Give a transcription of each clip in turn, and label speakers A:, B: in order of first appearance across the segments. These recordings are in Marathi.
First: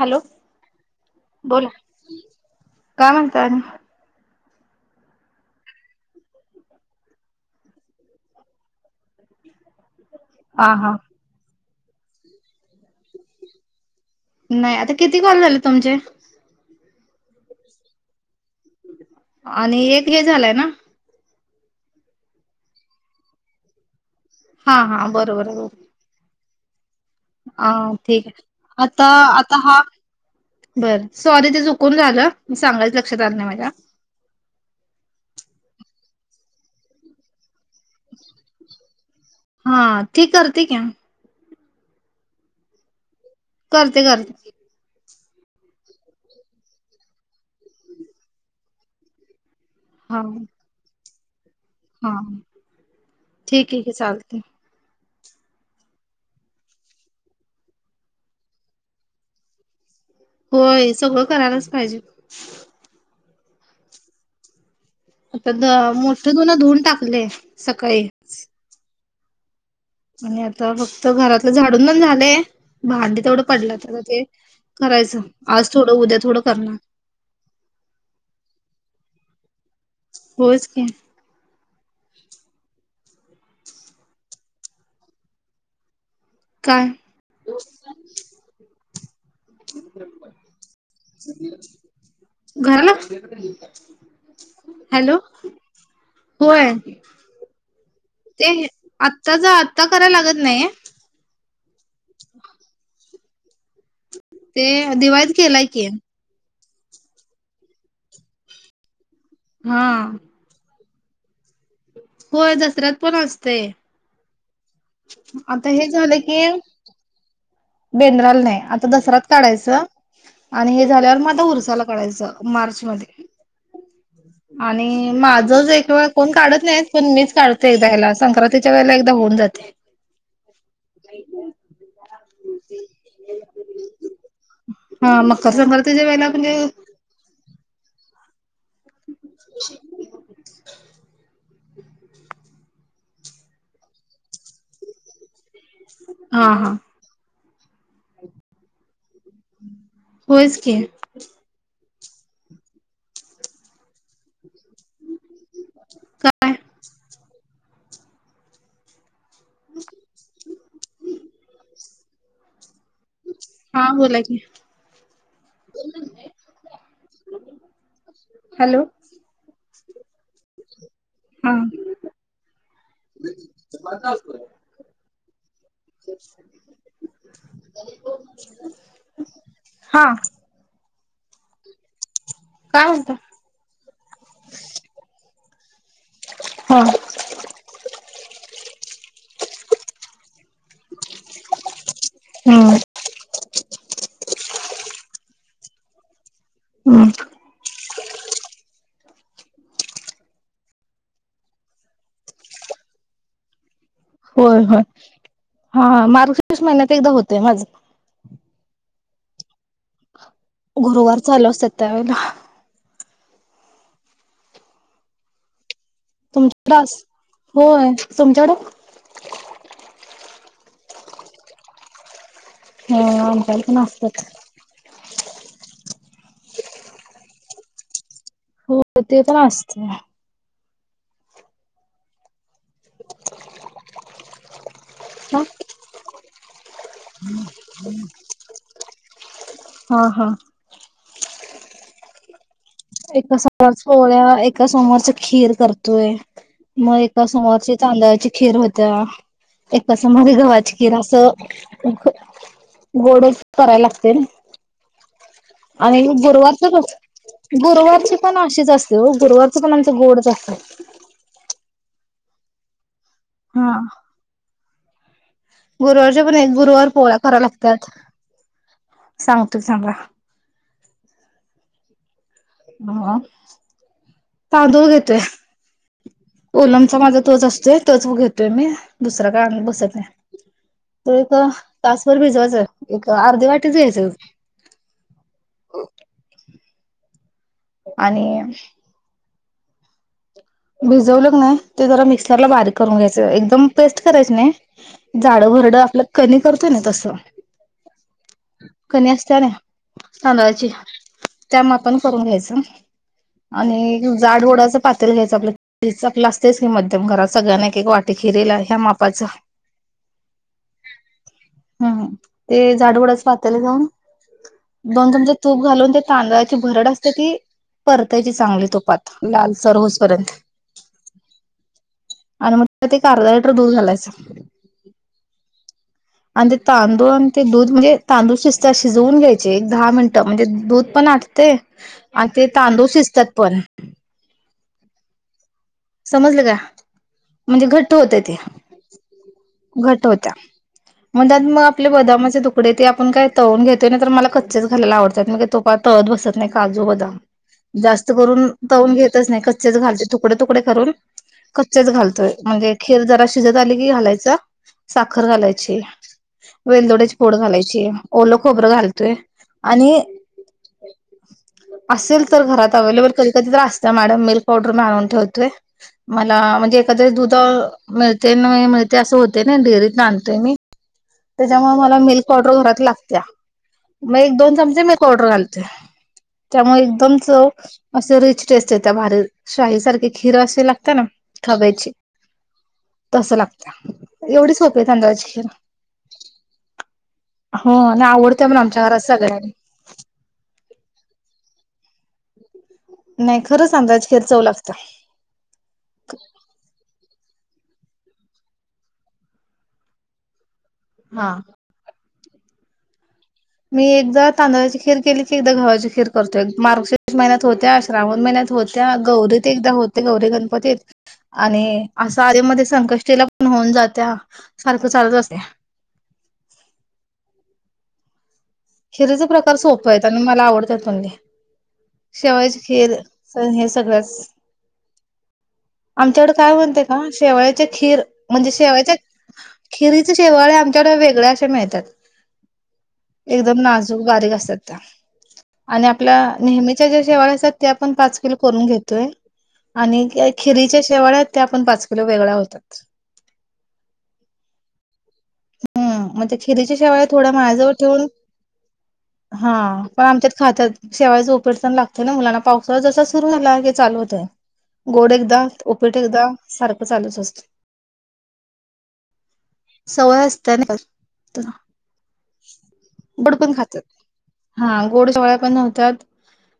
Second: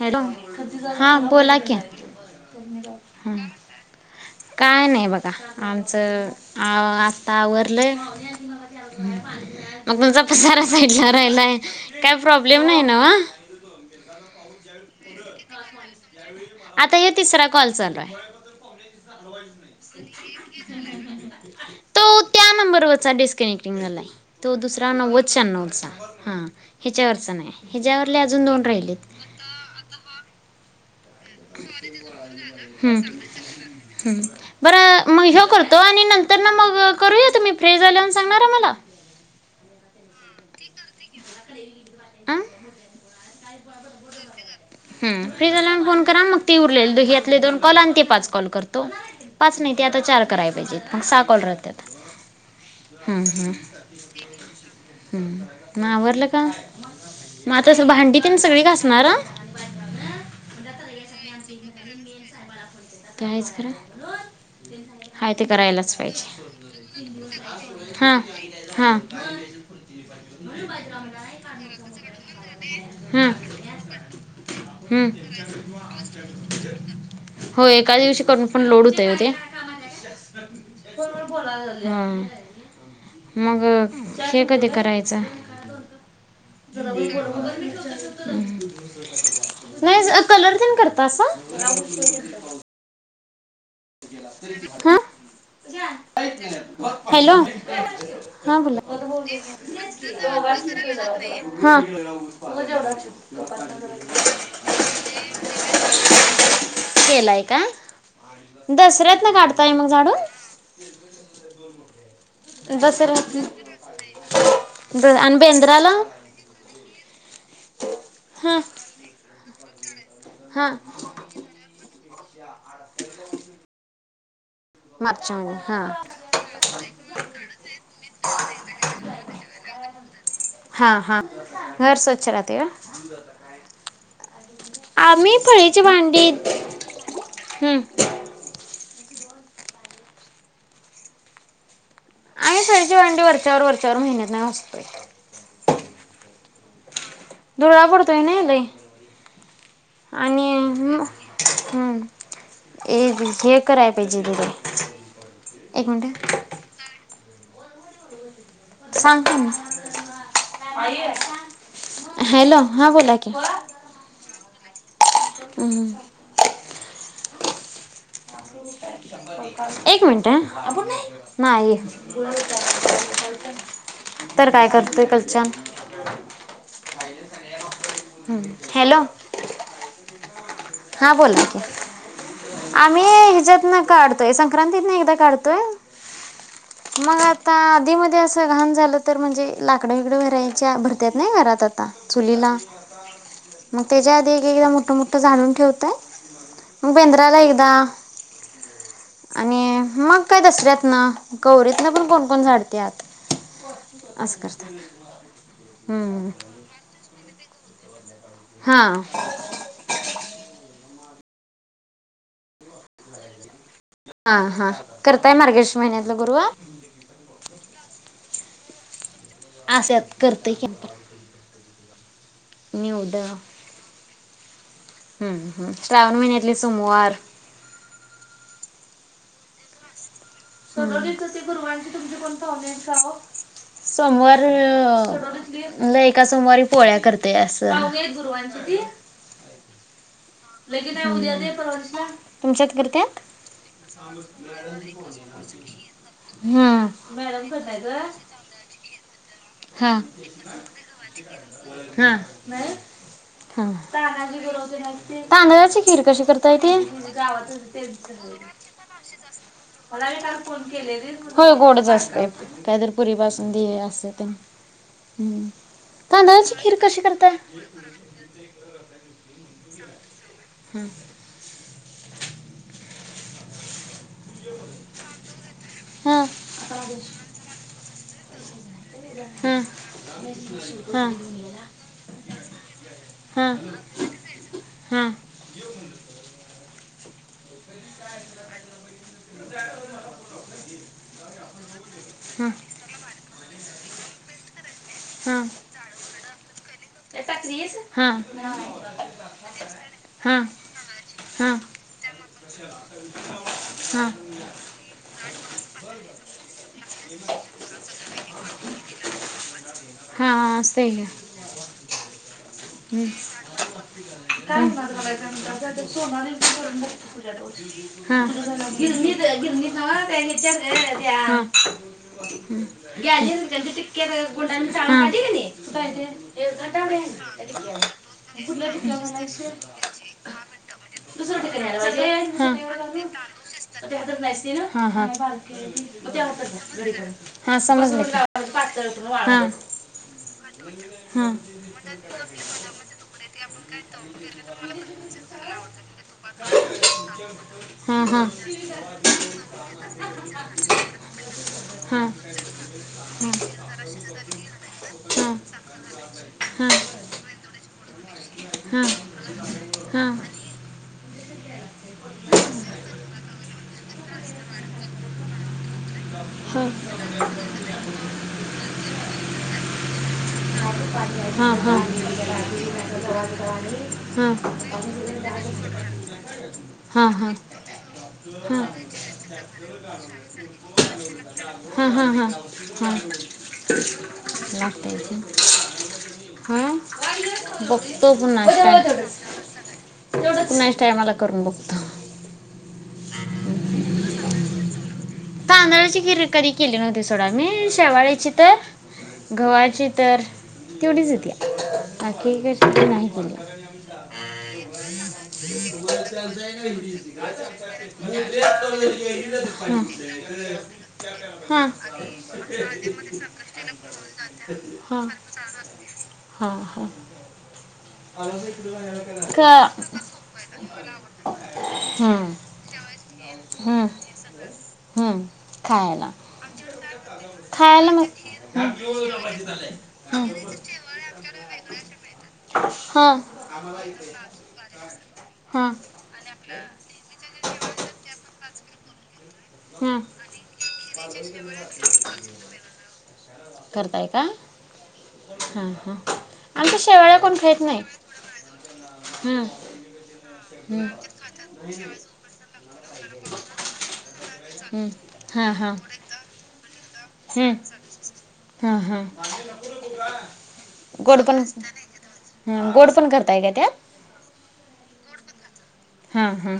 A: हॅलो हां बोला क
B: काय म्हणत अ
A: काय नाही बघा आमचं आ आता आवरवरलंय [inaudible] मग तुमचा पसारा
B: हा हा.
A: साईडला राहिलाय काय प्रॉब्लेम नाही ना वा
B: नाही आता किती कॉल झाले तुमचे
A: आता हे तिसरा कॉल चाललाय
B: आणि एक हे झालाय ना
A: [inaudible] तो त्या नंबरवरचा डिस्कनेक्टिंग झालाय तो
B: हा
A: दुसरा
B: हा बरोबर
A: नव्वदच्याण्चा हा याच्यावरच नाय याच्यावरले अजून दोन राहिले.
B: तर आता हा बरं सॉरी ते चुकून झालं मी सांगायचं लक्षात आलं नाही. माझ्या
A: बर मग ह्यो करतो. आणि नंतर तर ना मग करूया तुम्ही फ्री झाल्यावर सांगना मला!
B: हा ती करते का?
A: आं
B: करते करते.
A: ह फ्री झाल्यावर मग फोन करा मग ती उरलेल यातले दोन कॉल आणि ते पाच कॉल करतो पाच नाही. ते आता
B: हा.
A: चार करायला पाहिजेत मग सहा कॉल राहतील.
B: हा
A: हम्म हम्म
B: ठीक आहे की चालते
A: हम् मग आवरलं! का मग आता भांडी पण सगळी घासणार?
B: होय सगळं करायलाच पाहिजे.
A: ते आहेच खरं हाय ते
B: आता द
A: करायलाच पाहिजे.
B: मोठं धुन धुवून टाकले सकाळी
A: हा हा बा
B: आणि आता फक्त घरातलं झाडून पण झालंय. भांडी तेवढं पडलं तर आता ते
A: हम्
B: करायचं आज थोडं उद्या थोडं करणार
A: हो एकाच दिवशी करून पण लोड ते
B: होयच की
A: हा मग हे कधी करायचं.
B: काय
A: जरा वेळ बोलावं की लगेच चालू. नाही कलर न करत अस.
B: घराला
A: हा
B: हॅलो होय
A: हॅलो
B: ते
A: हा बोला,
B: आत्ताच आत्ता करायला लागत नाही
A: हा
B: ते दिवाळीत केलाय. की
A: केलाय का दसऱ्यात न काढताय मग
B: हा
A: झाडूण?
B: होय दसऱ्यात पण असतेय.
A: आणि
B: आता हे
A: बेंद्राला
B: झालं. की बेंदराला
A: हा
B: नाही. आता दसराच काढायचं.
A: हा
B: आणि हे झाल्यावर मग आता उरसाला काढायचं. मार्च मध्ये आणि
A: मागच्या
B: माझंच एक वेळ
A: महिन्यात
B: कोण काढत नाही. पण मीच काढते एकदा ह्याला संक्रांतीच्या वेळेला एकदा होऊन जाते.
A: हा हा हा घर स्वच्छ राहते का
B: [inaudible] हा
A: आम्ही
B: मकर
A: फळीची
B: संक्रांतीच्या वेळेला
A: भांडी
B: म्हणजे
A: हम
B: [inaudible]
A: आहे. फळीची भांडी वरच्यावर महिन्यातन असतोय.
B: हा हा
A: धुरळा पडतोय. ना लय आणि
B: होयच की
A: हम् एक हे करायला पाहिजे तु थे एक मिनट
B: काय
A: सांगते मी हॅलो हा बोला कि,
B: हा बोला की,
A: हम्म
B: हॅलो
A: एक मिनट
B: हा
A: नाही तर काय करतोय कलच्यान हॅलो
B: हा
A: हा बोल की
B: काय
A: आम्ही
B: म्हणता
A: ह्याच्यात न काढतोय संक्रांतीत ना एकदा काढतो.
B: हा
A: [inaudible] मग आता आदी, मधी असं घाण झालं. तर म्हणजे लाकड बिकडं भरायच्या भरत्यात नाही घरात आणावे लागतात चुलीला
B: हम्म
A: त्याच्या आधी एक एकदा मोठ मोठं झालून ठेवतय मग
B: हम्म
A: बेंदराला एकदा आणि मग काय दसऱ्यात ना गवरीतन पण कोण कोण झाडतात.
B: होय होय हा
A: हम्म.
B: मार्च महिन्यात एकदा होतेय माझं
A: हा
B: गुरुवार चालू असत त्यावेेळेला
A: हा हा करताय मार्गशिष
B: तुमच्यात असतय होय तुमच्याकडं
A: आसतात करते की,
B: होय
A: निवड
B: आमच्यात पण असतात.
A: हम्म हम श्रावण महिन्यातील सोमवार
B: हो ते तर ना असत
A: सवली गुरवांचे तुम कोण [unintelligible] सोमवार मला एका सोमवारी पोळ्या करते असं.
B: हा हा
A: [unintelligible] करत्यात?
B: एका सोमवार पोळ्या एका सोमवारच खीर करतोय
A: हम्म.
B: मग एका
A: मॅडम
B: सोमवार
A: करताय ग.
B: तांदळाची खीर होत्या.
A: हा
B: एका सोमवारी गव्हाची खीर असं.
A: हा. नाही
B: गोडच करायला लागते ना.
A: तांदुळाची खीर
B: आणि
A: कशी करताय
B: गुरुवारच
A: ती?
B: कस गुरुवारची पण अशीच असते हो गुरुवारच पण आमचं गोडच असतं.
A: हो गोडच असते नाही तर पुरी बासुंदी अस तेन हम्म.
B: गुरुवारचे पण
A: तांदळाची खीर
B: गुरुवार
A: कशी
B: पोळ्या
A: करताय?
B: कराव लागतात सांग चां
A: हम
B: हा तांदूळ घेतोय
A: हा.
B: कोलमचा माझा तोच असतोय तच घेतो तुम् दुसरा काळ
A: हा.
B: आम्ही बसत आहे
A: हा.
B: तो एक तासवरर भिजवायच एक अर्धे वाटी जाईल
A: हम
B: आणि
A: ठ
B: भिजवलंग नाही ते जरा मिक्सरला बारीक करून घ्यायचं एकदम पेस्ट करायच नाही
A: हा.
B: झाडं भरड आपलं कमी करतोय ना तसं कणी असत ना तांदळाची त्या म आपण करून घ्यायचं आणि जाड होओडाच पातल घ्यायच चकला असतेच की मध्यम घरात सगळ्यांना एक एक वाटी फिरला ह्या मापाच
A: हा सई आहे
B: हम्म ते झाड उडाच पातल जाऊन
A: हा. गुंडांनी
B: दोन चमचे तूप घालून ते
A: चाळून काढली
B: तांदळाची
A: की
B: भरड
A: नाही
B: असते ती परतायची चांगली तुपात लाल सर्व
A: ंगचत
B: आणि मग त्यात एक अर्धा लिटर
A: गॅज
B: दूध
A: चिक्के
B: घालायचं
A: गुंडाठीक आहे [inaudible]
B: आणि ते तांदूळ आणि ते दूध म्हणजे तांदूळ शिजता शिजवून
A: आहे ते?
B: घ्यायचे एक दहा मिनटं म्हणजे दूध पण
A: दुसरं
B: आटते
A: ठिकाणी यायला पाहिजे
B: आणि
A: एवढं
B: ते तांदूळ
A: लागलं.
B: शिजतात पण
A: मग ते हातात नाही असते ना हा हा
B: समजलं का
A: हा
B: म्हणजे
A: समज हा
B: घट होत्या मग
A: हा
B: त्यात मग आपले बदामाचे तुकडे ते आपण काय तळून घेतोय तर मला कच्चेच घायला आवडत तुपात तळत बसत नाही काजू बदाम
A: हा
B: जास्त
A: हा
B: करून तवून घेतच नाही कच्चेच घालचे तुकडे तुकडे करून कच्चेच
A: हा हा
B: घालतोय म्हणजे खीर जरा शिजत आली की घालायचा
A: हम्
B: वेलदोडेच पोड घालायची ओल खोबरं
A: हा हा हा
B: घालतोय आणि असेल तर घरात अवे्लेबल कधी कधी तर असत मॅडम मिल्क पावडर मी आणून ठेवतोय मला म्हणजे एखादे दुध मिळते मिळते असं होते ना डेअरीत आणतेोय मी
A: हा हा हा हा
B: त्याच्यामुळे मला मिल्क पावडर घरात लागते मग एक दोन चमचे मिल्क पावडर घालते त्यामुळे एकदम च असे रिच टेस्ट य त्या भारी शाहीसारखी हिरं असे लागत ना खबायची
A: हां
B: सोपी आहे
A: लागतेची
B: तांदळाची खीर.
A: ह
B: हो आणि
A: बक्तव
B: आवडते पण
A: नाचा
B: आमच्या घरात सगळ्यांनी
A: तेवढच नक्स्टायमला करून बघत
B: नाही खरंच अंदाज खेर चव लागत
A: तांदळाची किर कधी केली नव्हती सोडा मी शवाळेची तर गंव्हाची तर तेवढीचेतया
B: हा.
A: अखठीके े नाही पोल
B: मी एकदा तांदळाची खीर केली की एकदा घावाची खीर करतो मार्ग महिन्यात होत्या श्रावण महिन्या होत्या गौरीत एकदा होत्या गौरी गणपतीत
A: हां
B: आणि असं आधी मध्ये संकष्टीला होऊन जात्या सारख
A: हा हा हा
B: हिरीचे प्रकार सोप आहेत आणि मला आवडत म्हणले
A: हं,
B: शेवायची खेर सण हे
A: हं,
B: सगळंच
A: हं. खायला
B: आमच्याकडे काय म्हणतेय का शेवाळचे
A: खायला
B: खीर
A: मग
B: म्हणजे शेवाळच्या खिरीच
A: हं,
B: शेवाळे आमच्याकडे वेगळ्या असशे मिळतात
A: हं,
B: एकदम नाजूक बारीक असतात त्या
A: हं,
B: आणि आपल्या नेहमीच्या ज्या शेवा असात त्या पण पाच ून घोय
A: हं.
B: खिरीच्या शेवाळ्या त्या होतात.
A: करताय का हां हां
B: हम् म्हणजे खेरीच्या
A: आमच्या
B: शिवाय
A: शेवाळ्या
B: थोडा
A: कोण खात
B: माजवर
A: नाही
B: ठेवून
A: हं,
B: हा पण आमच्यात खातात
A: हं,
B: शेवाय झोपेडचाण लागत ना मुलांना पाऊस जसा सुरु झाला चालू होत
A: हं.
B: गोड एकदा ओपीट एकदा सारख
A: हम्म हम हम
B: सवय असताना त
A: हं, गोड पण करताय का
B: बडपण खात
A: त्यात
B: हा गोड सोळ्या पण नव्हतात
A: हां हां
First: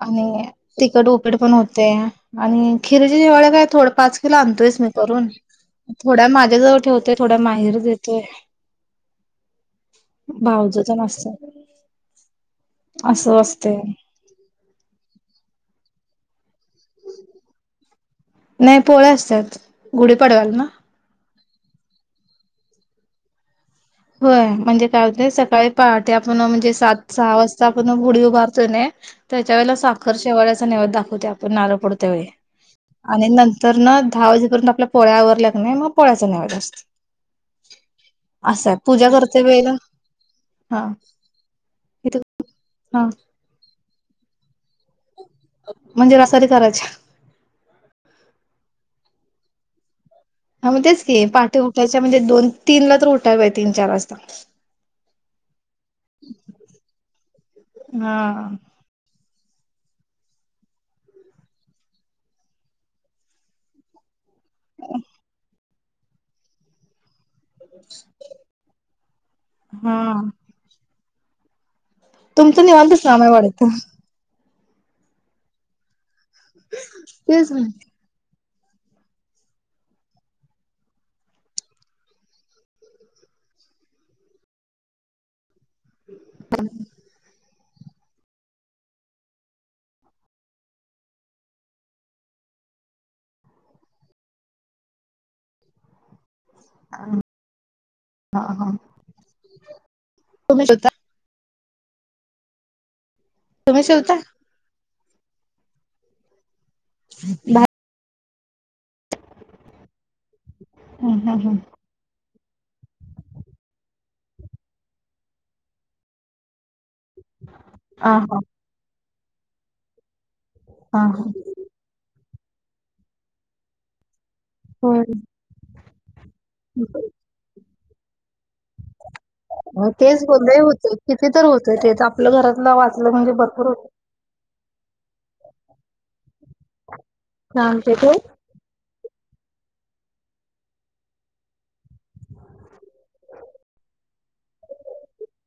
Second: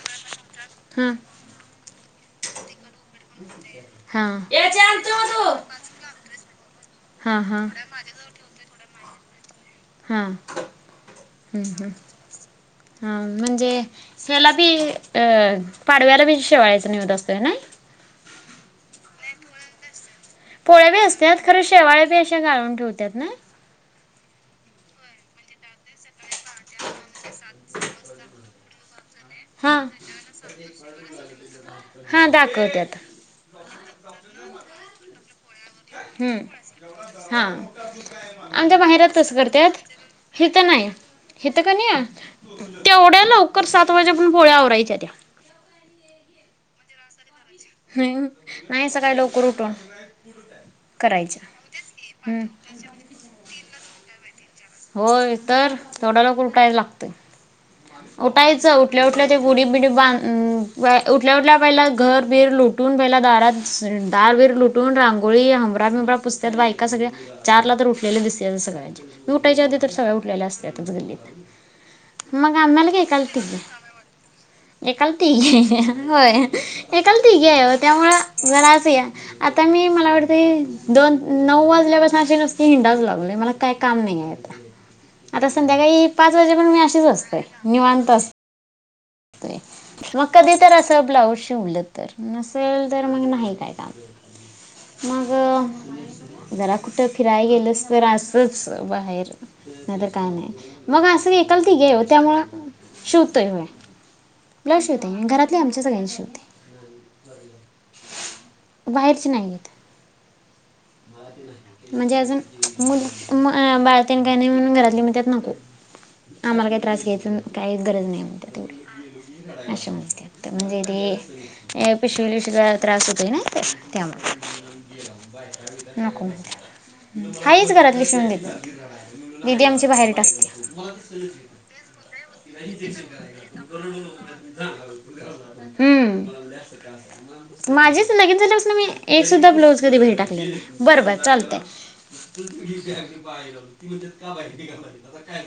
B: आणि तिकट
A: हा
B: उपड पण होते आणि खिरीची जवाळ काय थोड पाच
A: हा
B: किल
A: याचे
B: आणतोयस मी
A: आणतो
B: करून
A: मग तू
B: थोड्या माझ्याजवळ होत थोडा
A: हा हा
B: माहीर देतोय
A: हा
B: तेन असतात.
A: हम्म हम् हा
B: असं
A: म्हणजे
B: असतंय.
A: त्याला बी अ पाडव्याला बी शेवाचा निवत असतोय ना
B: गुढ पडवाल ना
A: त्यात खरं शेवाळे बी अशा गाळून ठेवतात ना
B: होय म्हणजे काय सकाळी पहाटे आपण म्हणजे सात सहा वाजता आपण गुडी उभारतो त त्याच्या वेळेला
A: हा
B: साखर शेवाळ्याचा नेवद दाखवते आपण नाल पडत्या
A: हा
B: वेळी
A: दाखवतात
B: आणि नंतर ना आवजीपर्यंत आपल्या पोळ्यावर लाग नाही मग पो्याचा
A: हम्म
B: नाहीवाज जात
A: हा आच्या
B: पूजा करते वेला
A: हथं नाही हथं का नाही
B: इथं हा
A: तेवढ्या लवकर सात वाजे पण पोळ्यावरय
B: म्हणजे रसाारी करायच्या
A: हम् नाही सकाळी लवकर उठून
B: हा म्हण तेच की
A: करायच्या
B: पाठीे उठायच्या म्हणजे
A: हम्म
B: दोन तीन ला तर उठायला आहे तीन चार वाजता
A: होय तर थोडा लोक उटायला लागत
B: हा
A: उठायचं उठल्या व ठल्या ते गुडी बिडी बांध उठल्या उठल्या पहि घरबिर लुटून पहिला दारात दारवीर लुटून रांगोळी हमबरा बिबरा पुस्त्यात बायका सगळ्या चारला तर उठले दिसते सगळ्यांचे मी उठायच्या आी तर
B: हा
A: सगळ्या उलेल्या असतच गल्लीत मग
B: तुमचं
A: आम्यालग
B: निवांतच काम आहे
A: कलतीे
B: वाटतं
A: एकाल ती घे होय एकाल त
B: तेच
A: घे त्यामुं जराच या आता मी मला वाटतेी दोन नऊ वाजल्यापासून अे नुसते हिंडाचू लावले म काही काम नाही आ संध्याकाळी पाच वाजेपर्य मी अशीच असते निवांत असते मग कधी तर असं ब्लाऊज शिवलं तर नसेल तर मग नाही काय काम मगं जरा कुठं फिरायला गेलस तर
B: हा
A: असंच
B: हा
A: बाहेर नाही तर काय नाही
B: तुम्ही शिवता
A: मग असं एककाल ती घेव त्यामुं
B: तुम्ही शिवता
A: शेवते घरातले आमच्या सगळ्यां शिवते
B: बा
A: बाहेरचे नाहीेत
B: हं, हं, हं.
A: म्हणजे अजून मु बाळतेन काही नाही म्हणून घरातली म त्यात नको आम्हाला काही त्रास घ्यायचं काही गरज
B: हां,
A: नाही
B: हां.
A: म्हणत ते एवढ अशा म्हस्ते म्हणजे ते
B: हां, हां.
A: पिशवीशी त्रास होतील ना ते
B: होय.
A: त्यामुळे नको म्हण हाहीच घरात ल शिून घेत
B: मग तेच बोल होत किती तर होतय तेच आपलं घरातलं वाचलं म्हणजे ब हो
A: हम्म
B: हां, ते
A: माझेच
B: ठेवू?
A: लगेच झालं ना मी एक सुद्धा ब्लाऊज कधी घरी टाकले बर बर चालतय बाहेर ती म्हणात का बाहेर निघाणार आता काय